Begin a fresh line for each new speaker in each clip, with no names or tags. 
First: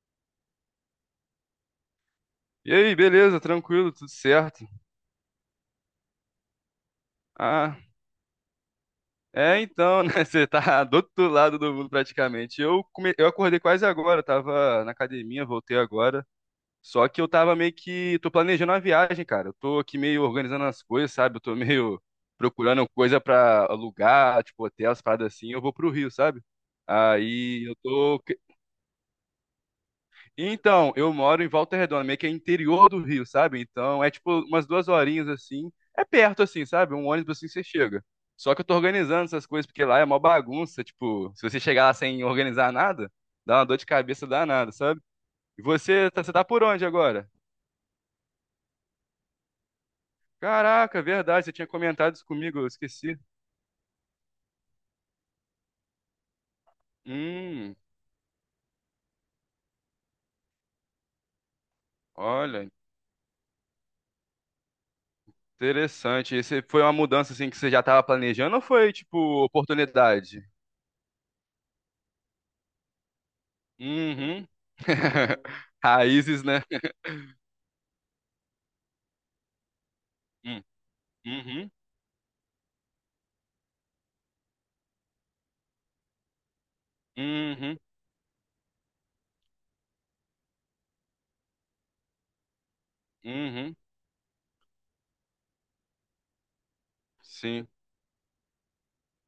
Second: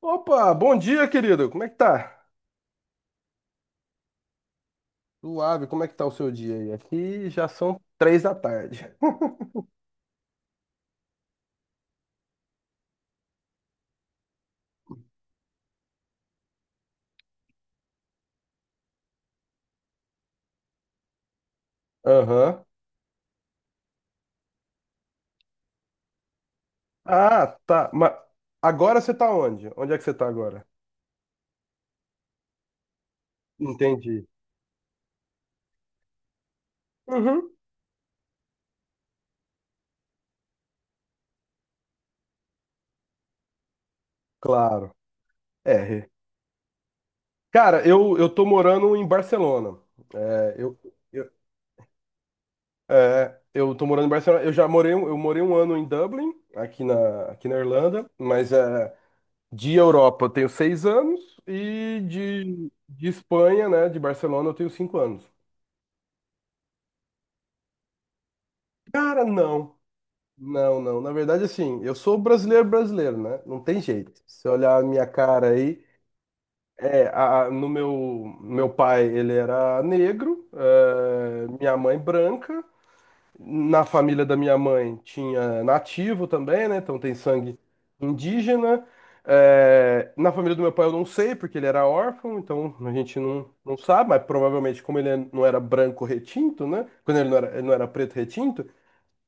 Opa, bom dia, querido. Como é que tá?
E aí, beleza? Tranquilo, tudo certo?
Suave, como é que tá o seu dia aí? Aqui já
Ah,
são três da tarde.
é então, né? Você tá do outro lado do mundo praticamente. Eu acordei quase agora, eu tava na academia, voltei agora. Só que eu tava meio que. Tô planejando uma viagem, cara. Eu tô aqui meio organizando as coisas, sabe? Eu tô meio
Aham.
procurando coisa pra alugar, tipo hotel, as paradas assim. Eu vou pro Rio, sabe?
Ah,
Aí eu
tá. Mas
tô.
agora você tá onde? Onde é que você tá agora?
Então, eu moro em Volta Redonda, meio que é interior do Rio, sabe? Então, é
Entendi.
tipo umas duas horinhas assim. É perto assim, sabe? Um ônibus assim
Uhum.
você chega. Só que eu tô organizando essas coisas porque lá é mó bagunça, tipo, se você chegar lá sem organizar nada, dá uma dor de cabeça danada,
Claro.
sabe? E
É.
você, você tá por onde agora?
Cara, eu tô morando em Barcelona. É,
Caraca,
eu,
verdade, você tinha comentado isso comigo, eu esqueci.
eu tô morando em Barcelona. Eu já morei, eu morei um ano em Dublin, aqui na
Hum,
Irlanda, mas é, de Europa eu tenho seis anos e
olha,
de Espanha, né, de Barcelona eu tenho cinco anos.
interessante. Esse foi uma mudança assim que você já tava planejando ou foi
Cara,
tipo
não.
oportunidade?
Não. Na verdade, assim, eu sou brasileiro brasileiro, né? Não tem jeito.
Uhum.
Se eu olhar a minha cara aí,
Raízes, né?
é, a- no meu, meu pai ele era negro,
Hum,
é,
uhum,
minha mãe branca. Na família da minha mãe tinha nativo também, né? Então tem sangue
uhum,
indígena. É, na família do meu pai eu não sei, porque ele era órfão, então a gente
uhum,
não sabe, mas provavelmente como ele não era branco retinto, né? Quando ele
sim,
não era preto retinto,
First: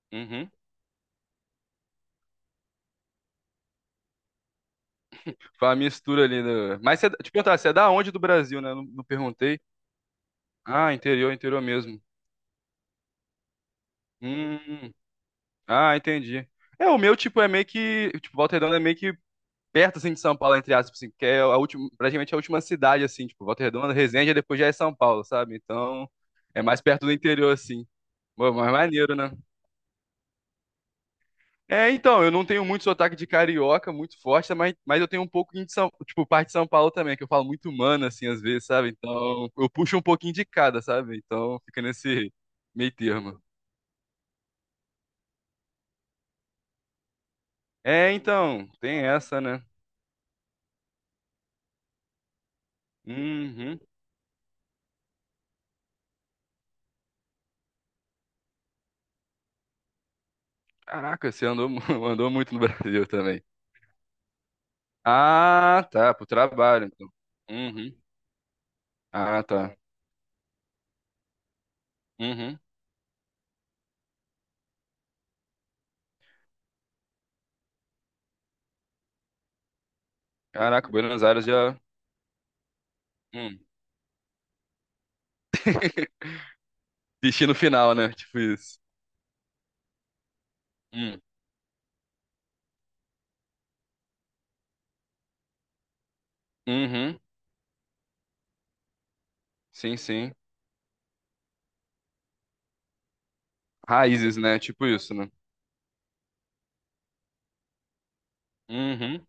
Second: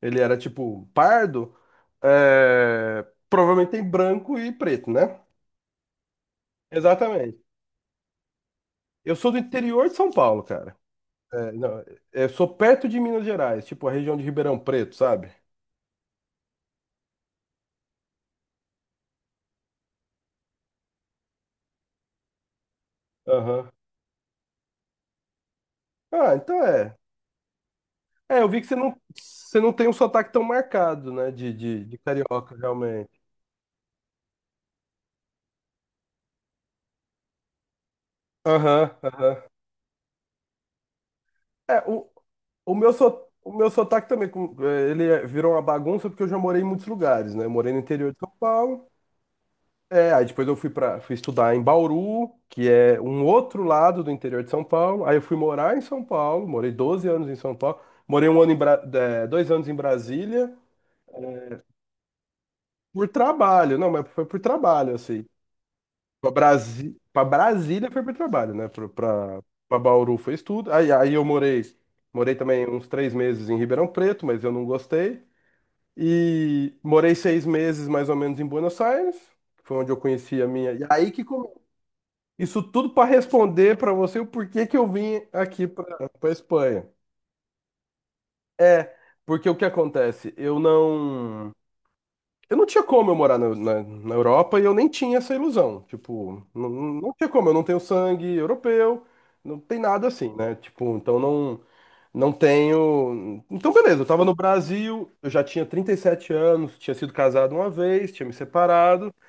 ele era
uhum.
tipo pardo, é, provavelmente tem branco e preto, né?
Foi uma mistura ali. No mas você, te
Exatamente.
perguntar, você é da onde do Brasil, né? Não, não
Eu sou do
perguntei.
interior de São Paulo, cara.
Ah, interior,
É,
interior
não,
mesmo.
eu sou perto de Minas Gerais, tipo a região de Ribeirão
Hum,
Preto, sabe?
ah, entendi. É, o meu, tipo, é meio que, tipo, Volta Redonda é meio que perto, assim, de São Paulo, entre aspas, assim, que é a última, praticamente a última cidade, assim, tipo, Volta
Aham.
Redonda, Resende, aí depois já é São Paulo, sabe? Então,
Ah, então
é mais
é.
perto do interior, assim.
É, eu
Pô,
vi que
mas maneiro, né?
você não tem um sotaque tão marcado, né?
É,
De
então, eu não
carioca,
tenho muito
realmente.
sotaque de carioca, muito forte, mas, eu tenho um pouco de São, tipo, parte de São Paulo também, que eu falo muito mano, assim, às vezes,
Aham,
sabe?
aham.
Então, eu puxo um pouquinho de cada, sabe? Então,
É,
fica nesse meio termo.
o meu sotaque também, é, virou uma bagunça porque eu já morei em muitos lugares, né? Eu morei no interior
É,
de São
então,
Paulo.
tem essa, né?
É, aí depois eu fui estudar em Bauru, que é um outro
Uhum.
lado do interior de São Paulo. Aí eu fui morar em São Paulo, morei 12 anos em São Paulo. Morei um ano em é, dois anos em Brasília
Caraca, você andou, andou muito no Brasil
por
também.
trabalho. Não, mas foi por trabalho, assim.
Ah, tá, pro trabalho, então.
Pra Brasília
Uhum.
foi para trabalho, né?
Ah, tá.
Pra Bauru foi estudo. Aí eu morei, morei
Uhum.
também uns três meses em Ribeirão Preto, mas eu não gostei. E morei seis meses mais ou menos em Buenos Aires, que foi onde eu conheci a minha. E
Caraca,
aí
Buenos
que
Aires já...
isso tudo para
Hum.
responder para você o porquê que eu vim aqui para Espanha.
Destino final, né? Tipo isso.
É, porque o que acontece? Eu
Hum.
não. Eu não tinha como eu morar na Europa e eu nem tinha essa ilusão. Tipo, não
Uhum.
tinha como, eu não tenho sangue europeu, não tem
Sim,
nada assim,
sim.
né? Tipo, então não tenho. Então, beleza, eu tava no
Raízes, né? Tipo
Brasil,
isso, né?
eu já tinha 37 anos, tinha sido casado uma vez, tinha me separado.
Uhum.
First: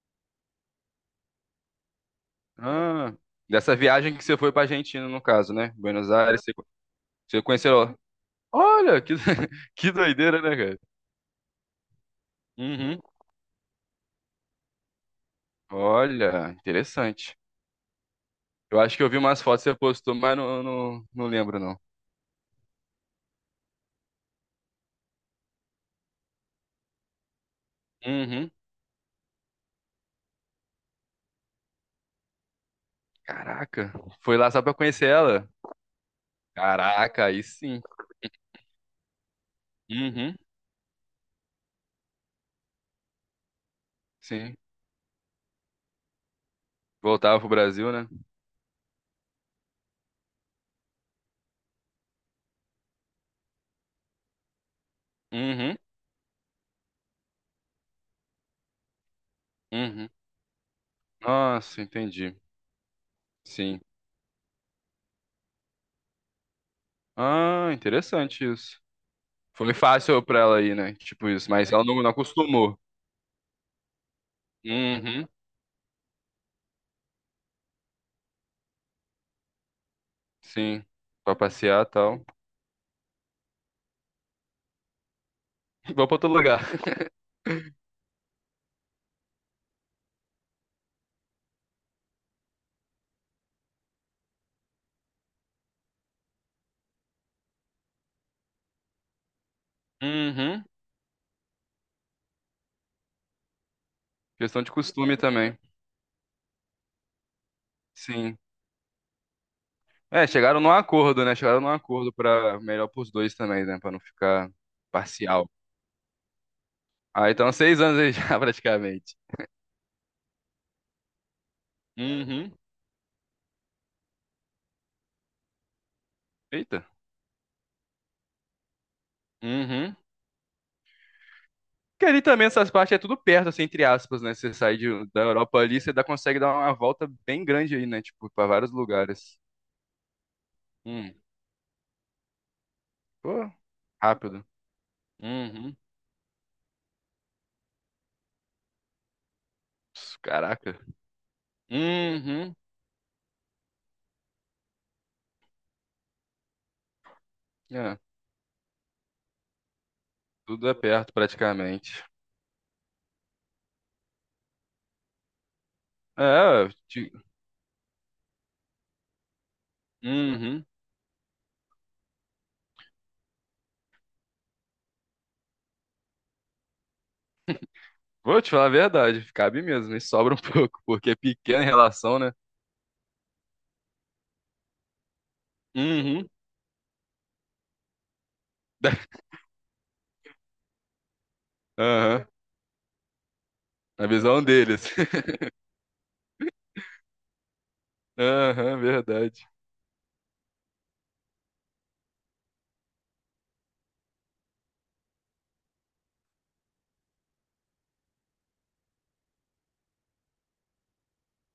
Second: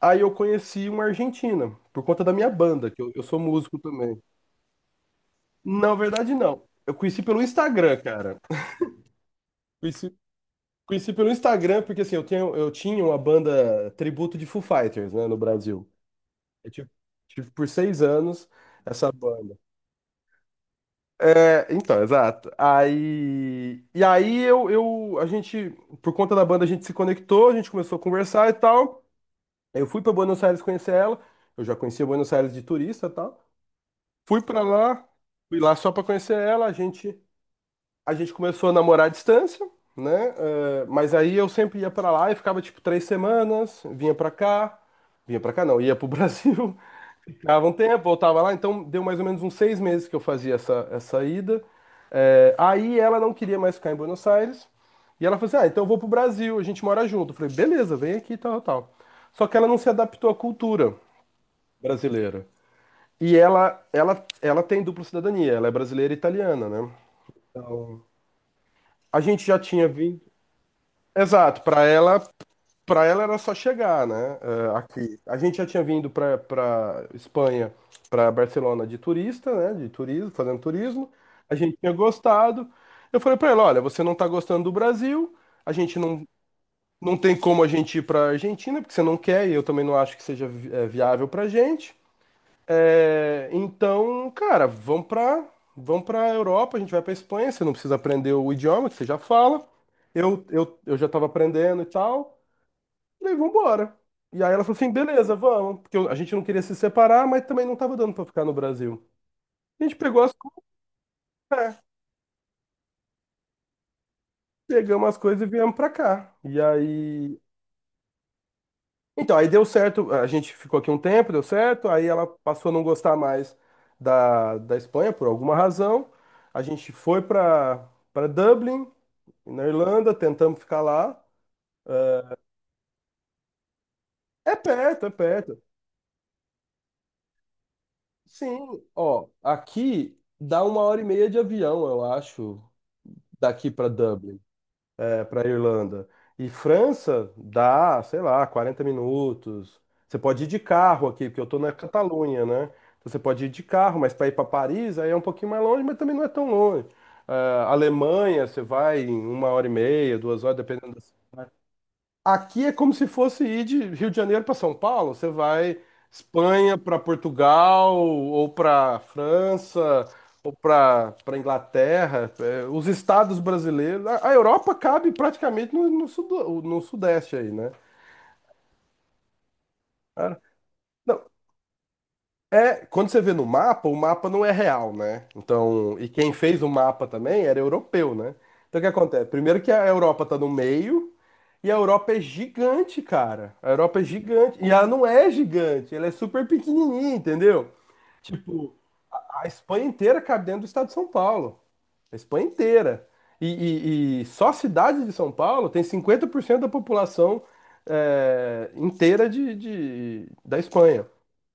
Aí eu conheci uma argentina, por conta da minha banda, que
Ah,
eu sou
dessa
músico
viagem
também.
que você foi pra Argentina, no caso, né?
Na
Buenos
verdade,
Aires, você
não. Eu conheci pelo
você conheceu.
Instagram, cara.
Olha, que, que
Conheci,
doideira, né, cara?
conheci pelo Instagram, porque assim, eu
Uhum.
tinha uma banda tributo de Foo Fighters, né, no Brasil.
Olha,
Eu tive,
interessante.
tive por seis anos
Eu acho que eu
essa
vi umas
banda.
fotos que você postou, mas não, não, não lembro,
É,
não.
então, exato. Aí, e aí eu, a gente, por conta da banda, a gente se conectou, a gente começou a conversar
Uhum.
e tal. Eu fui para Buenos Aires conhecer ela. Eu já conhecia Buenos Aires de turista e tal.
Caraca, foi
Fui
lá
para
só pra
lá,
conhecer ela?
fui lá só para conhecer ela.
Caraca, aí sim.
A gente começou a namorar à distância, né?
Uhum.
É, mas aí eu sempre ia para lá e ficava tipo três semanas,
Sim.
vinha para cá não, ia pro Brasil.
Voltava pro
Dava um
Brasil,
tempo,
né?
voltava lá, então deu mais ou menos uns seis meses que eu fazia essa ida. É, aí ela não queria mais ficar em Buenos Aires, e ela falou assim: ah,
Uhum.
então eu vou pro Brasil, a gente mora junto. Eu falei: beleza, vem aqui, tal, tal. Só que ela não se
Uhum.
adaptou à cultura
Nossa, entendi.
brasileira. E
Sim.
ela tem dupla cidadania, ela é brasileira e italiana, né?
Ah,
Então,
interessante isso.
a gente já
Foi
tinha vindo.
fácil pra ela ir, né? Tipo isso,
Exato,
mas ela não, não acostumou.
para ela era só chegar, né? Aqui.
Uhum,
A gente já tinha vindo para Espanha, para Barcelona de turista, né? De turismo, fazendo
sim.
turismo.
Pra
A gente
passear e
tinha
tal.
gostado. Eu falei para ela, olha, você não tá gostando do Brasil. A gente
Vou pra outro lugar.
não tem como a gente ir para Argentina porque você não quer e eu também não acho que seja viável para gente. Então, cara, vamos para Europa. A gente vai para Espanha. Você não precisa aprender o idioma que você já fala.
Uhum.
Eu já estava aprendendo e tal. Falei, vambora. E aí
Questão
ela
de
falou assim,
costume
beleza,
também.
vamos. Porque a gente não queria se separar, mas também não tava dando pra
Sim.
ficar no Brasil. A gente pegou
É,
as
chegaram num acordo, né? Chegaram num
coisas,
acordo pra melhor pros dois também, né? Pra não ficar
pegamos as coisas
parcial.
e viemos pra cá. E
Ah,
aí.
então seis anos aí já, praticamente.
Então, aí deu certo. A gente ficou aqui um tempo, deu certo. Aí ela
Uhum.
passou a não gostar mais da Espanha por alguma razão. A
Eita.
gente foi pra Dublin, na
Uhum.
Irlanda, tentamos ficar lá.
Que ali também essas partes é tudo perto, assim, entre aspas, né? Você sai
É
da Europa
perto.
ali, você dá, consegue dar uma volta bem grande aí, né? Tipo, pra vários
Sim, ó,
lugares.
aqui dá uma hora e
Hum.
meia de avião, eu acho,
Pô,
daqui pra Dublin,
rápido.
para a
Uhum.
Irlanda. E França dá, sei lá, 40 minutos.
Ps,
Você pode ir de
caraca.
carro aqui, porque eu estou na Catalunha,
Uhum.
né? Então você pode ir de carro, mas para ir para Paris aí é um pouquinho mais longe, mas também não é tão longe. Ah,
É,
Alemanha, você vai em uma hora e meia, duas horas,
tudo é
dependendo.
perto praticamente.
Aqui é como se fosse ir de Rio de Janeiro para São Paulo. Você vai
É, eu
Espanha para
te...
Portugal ou para França ou
Uhum.
para Inglaterra. É, os estados brasileiros, a Europa cabe praticamente no sudeste aí, né?
Vou te falar a verdade, cabe mesmo, e sobra
Ah,
um pouco, porque é
não,
pequena em relação, né?
é, quando você vê no mapa, o mapa não é real, né? Então, e
Uhum.
quem fez o mapa também era europeu, né? Então o que acontece? Primeiro que a Europa está no meio. E a Europa é
Aham.
gigante, cara. A Europa é
Na visão
gigante. E
deles.
ela não é gigante, ela é super pequenininha, entendeu? Tipo,
Aham,
a
verdade.
Espanha inteira cabe dentro do estado de São Paulo. A Espanha inteira. E, e só a cidade de São Paulo tem 50% da população é, inteira da Espanha.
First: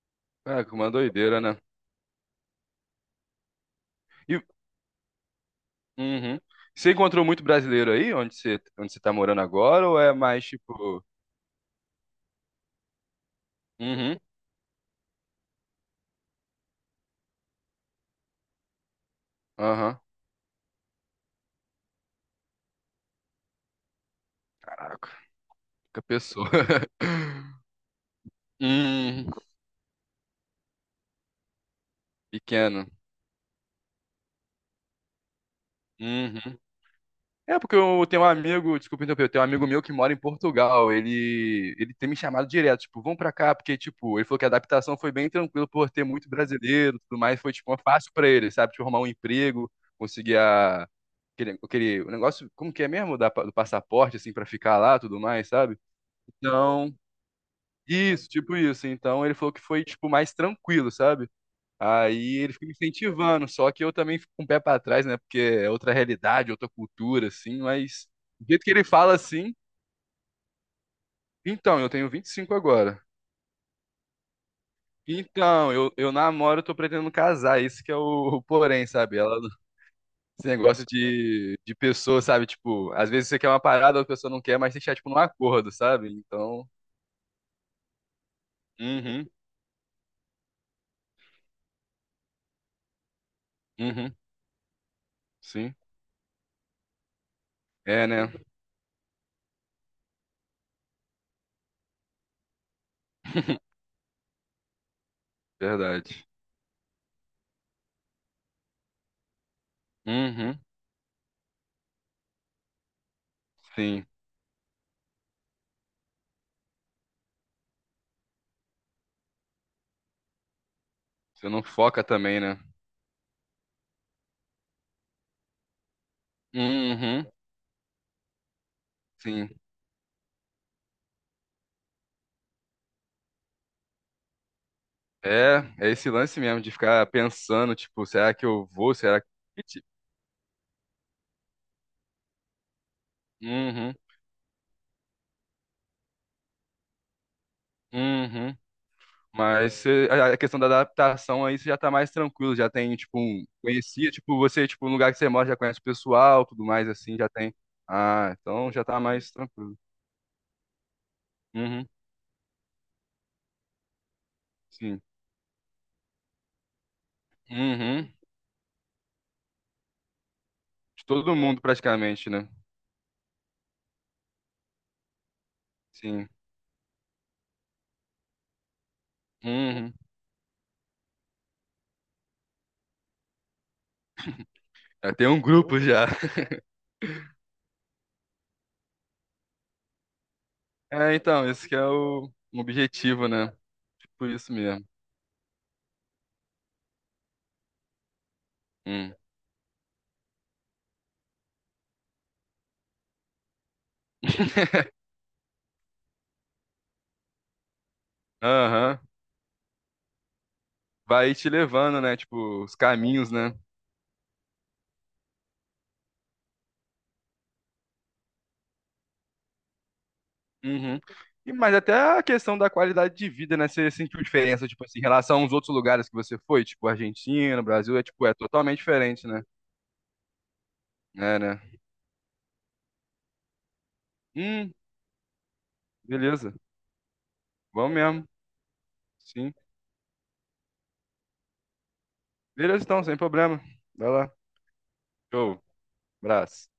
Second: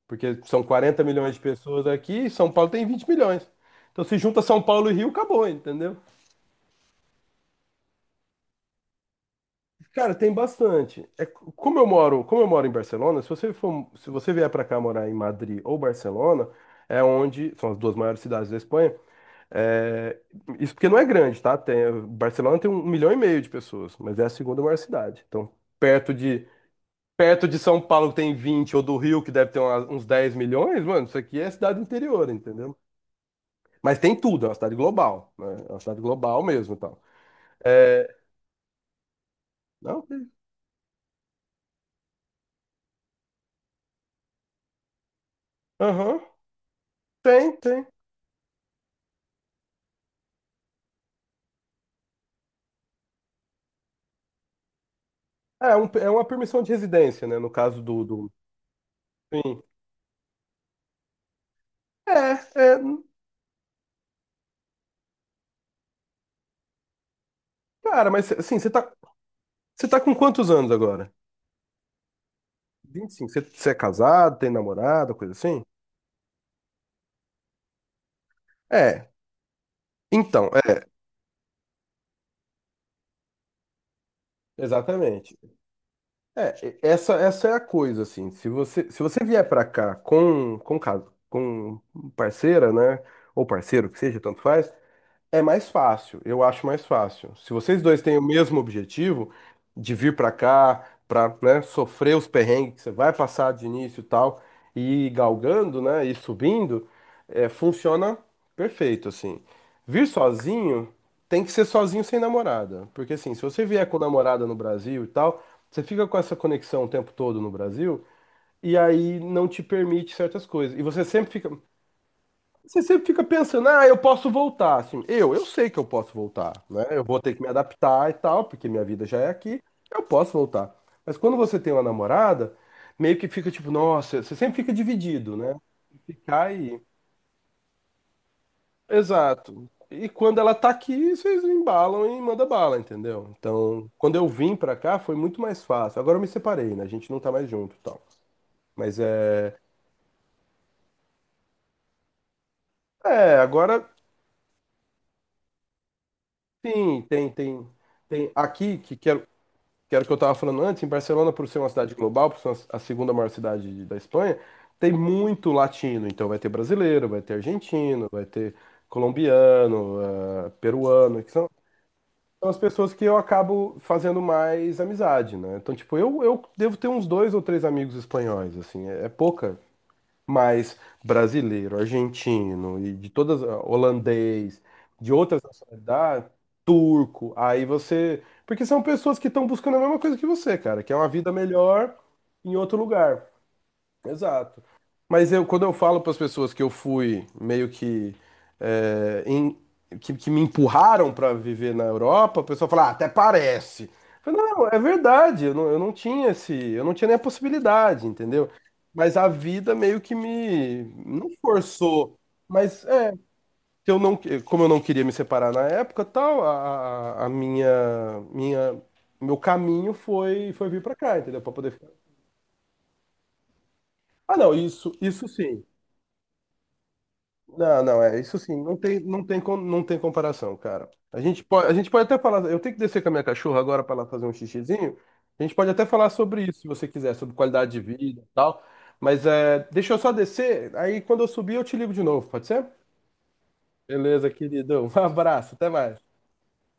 Porque são
Ah, que uma
40 milhões de
doideira, né?
pessoas aqui e São Paulo tem 20 milhões. Então se junta
E
São Paulo e Rio, acabou, entendeu?
uhum. Você encontrou muito brasileiro aí, onde você tá morando agora, ou é
Cara, tem
mais tipo.
bastante. É, como eu moro em Barcelona, se
Uhum.
você vier para cá morar em Madrid ou Barcelona, é onde são as duas maiores cidades da Espanha.
Aham.
É, isso porque não é grande, tá? Tem, Barcelona tem um milhão e meio de pessoas, mas é a segunda maior
Caraca,
cidade. Então,
fica
perto de
pessoa.
perto de São Paulo que tem vinte ou do Rio que
Hum,
deve ter uns 10 milhões, mano, isso aqui é cidade interior, entendeu?
pequeno.
Mas tem tudo, é uma cidade global, né? É uma cidade global
Uhum.
mesmo, e tal.
É, porque eu
É,
tenho um amigo, desculpa interromper, eu tenho um amigo meu que
não,
mora em Portugal. Ele, tem me chamado direto, tipo, vão pra cá, porque, tipo, ele falou que a adaptação foi bem tranquila por ter
aham,
muito brasileiro e tudo mais. Foi, tipo,
tem.
fácil pra ele, sabe? Tipo, arrumar um emprego, conseguir a, aquele, o negócio, como que é mesmo? Da, do passaporte, assim, pra ficar lá tudo mais,
É,
sabe?
é uma permissão de
Então,
residência, né? No caso
isso,
do...
tipo isso. Então, ele falou que
Sim.
foi, tipo, mais tranquilo, sabe?
É,
Aí ele fica me
é...
incentivando, só que eu também fico com o pé pra trás, né? Porque é outra realidade, outra cultura, assim, mas
Cara, mas
do
assim,
jeito que ele fala assim,
você tá com quantos anos agora?
então, eu tenho 25 agora.
25. Você é casado, tem namorada, coisa assim?
Então, eu namoro, eu tô pretendendo casar, isso que é o porém,
É.
sabe? Ela, esse
Então,
negócio
é.
de pessoa, sabe? Tipo, às vezes você quer uma parada, a pessoa não quer, mas tem que chegar, tipo, num
Exatamente.
acordo, sabe?
É,
Então,
essa é a coisa, assim. Se você
uhum,
vier pra cá caso, com parceira, né? Ou parceiro, que
uhum,
seja, tanto faz. É mais
sim,
fácil, eu acho mais fácil. Se vocês dois
é,
têm o
né?
mesmo objetivo de vir pra cá, pra, né, sofrer os perrengues que você vai passar de início e tal, e ir galgando, né, e
Verdade.
subindo, é, funciona perfeito, assim. Vir
Uhum,
sozinho tem que ser sozinho sem namorada, porque assim, se você vier com
sim.
namorada no Brasil e tal, você fica com essa conexão o tempo todo no Brasil e aí não te permite certas coisas. E você sempre
Você
fica.
não foca também, né?
Você sempre fica pensando, ah, eu posso voltar, assim, eu sei que eu posso voltar, né? Eu vou
Uhum,
ter que me adaptar e tal, porque minha vida já é
sim.
aqui, eu posso voltar. Mas quando você tem uma namorada, meio que fica tipo, nossa, você sempre fica dividido, né?
É, é esse lance
Ficar
mesmo de
aí.
ficar pensando, tipo, será que eu vou? Será que.
Exato.
Tipo,
E quando ela tá aqui, vocês embalam e manda bala, entendeu? Então,
uhum,
quando eu vim pra cá, foi muito mais fácil. Agora eu me separei, né? A gente não tá mais junto, e tal.
uhum.
Mas é,
Mas você- a questão da adaptação aí você já tá mais tranquilo, já tem, tipo,
é,
um.
agora
Conhecia, tipo, você, tipo, no lugar que você mora já conhece o pessoal, tudo mais
sim,
assim, já tem.
tem
Ah, então
aqui
já
que
tá
que é
mais tranquilo.
que era o que eu estava falando antes, em Barcelona, por ser uma
Uhum,
cidade global, por ser a segunda maior cidade da Espanha, tem
sim.
muito latino. Então vai ter brasileiro, vai ter argentino,
Uhum.
vai ter colombiano,
De
peruano, que
todo
são,
mundo praticamente,
são
né?
as pessoas que eu acabo fazendo mais amizade, né? Então, tipo,
Sim.
eu devo ter uns dois ou três amigos espanhóis, assim, é, é pouca.
Uhum.
Mas brasileiro, argentino e de todas, ah, holandês, de
Já tem um
outras
grupo já.
nacionalidades, turco, aí você. Porque são pessoas que estão buscando a mesma coisa que você, cara, que é uma
É,
vida
então, esse que é
melhor em
o
outro lugar.
objetivo, né? Tipo, isso
Exato.
mesmo.
Mas eu, quando eu falo para as pessoas que eu fui meio que,
Hum.
é, em- que me empurraram para viver na Europa, a pessoa fala, ah, até parece. Eu falo, não, é verdade, eu não tinha esse, eu não tinha nem a possibilidade, entendeu?
Aham.
Mas a vida meio que me, não
Vai te levando, né?
forçou,
Tipo, os
mas é,
caminhos, né?
que eu não, como eu não queria me separar na época, tal, meu caminho foi, foi vir para
Uhum.
cá, entendeu? Para
E,
poder
mas
ficar.
até a questão da qualidade de vida, né? Você sentiu
Ah, não,
diferença, tipo
isso,
assim, em
isso
relação aos
sim.
outros lugares que você foi, tipo Argentina, Brasil,
Não,
é
é
tipo, é
isso sim.
totalmente diferente, né?
Não tem comparação, cara.
É, né?
A gente pode até falar. Eu tenho que descer com a minha cachorra agora para ela fazer um
Hum,
xixizinho. A gente pode até falar sobre
beleza.
isso, se você quiser, sobre qualidade de
Vamos
vida
mesmo.
e tal. Mas
Sim.
é, deixa eu só descer. Aí quando eu subir, eu te ligo de novo, pode ser?
Beleza, então, sem problema. Vai
Beleza,
lá.
querido. Um abraço,
Show.
até mais.
Abraço.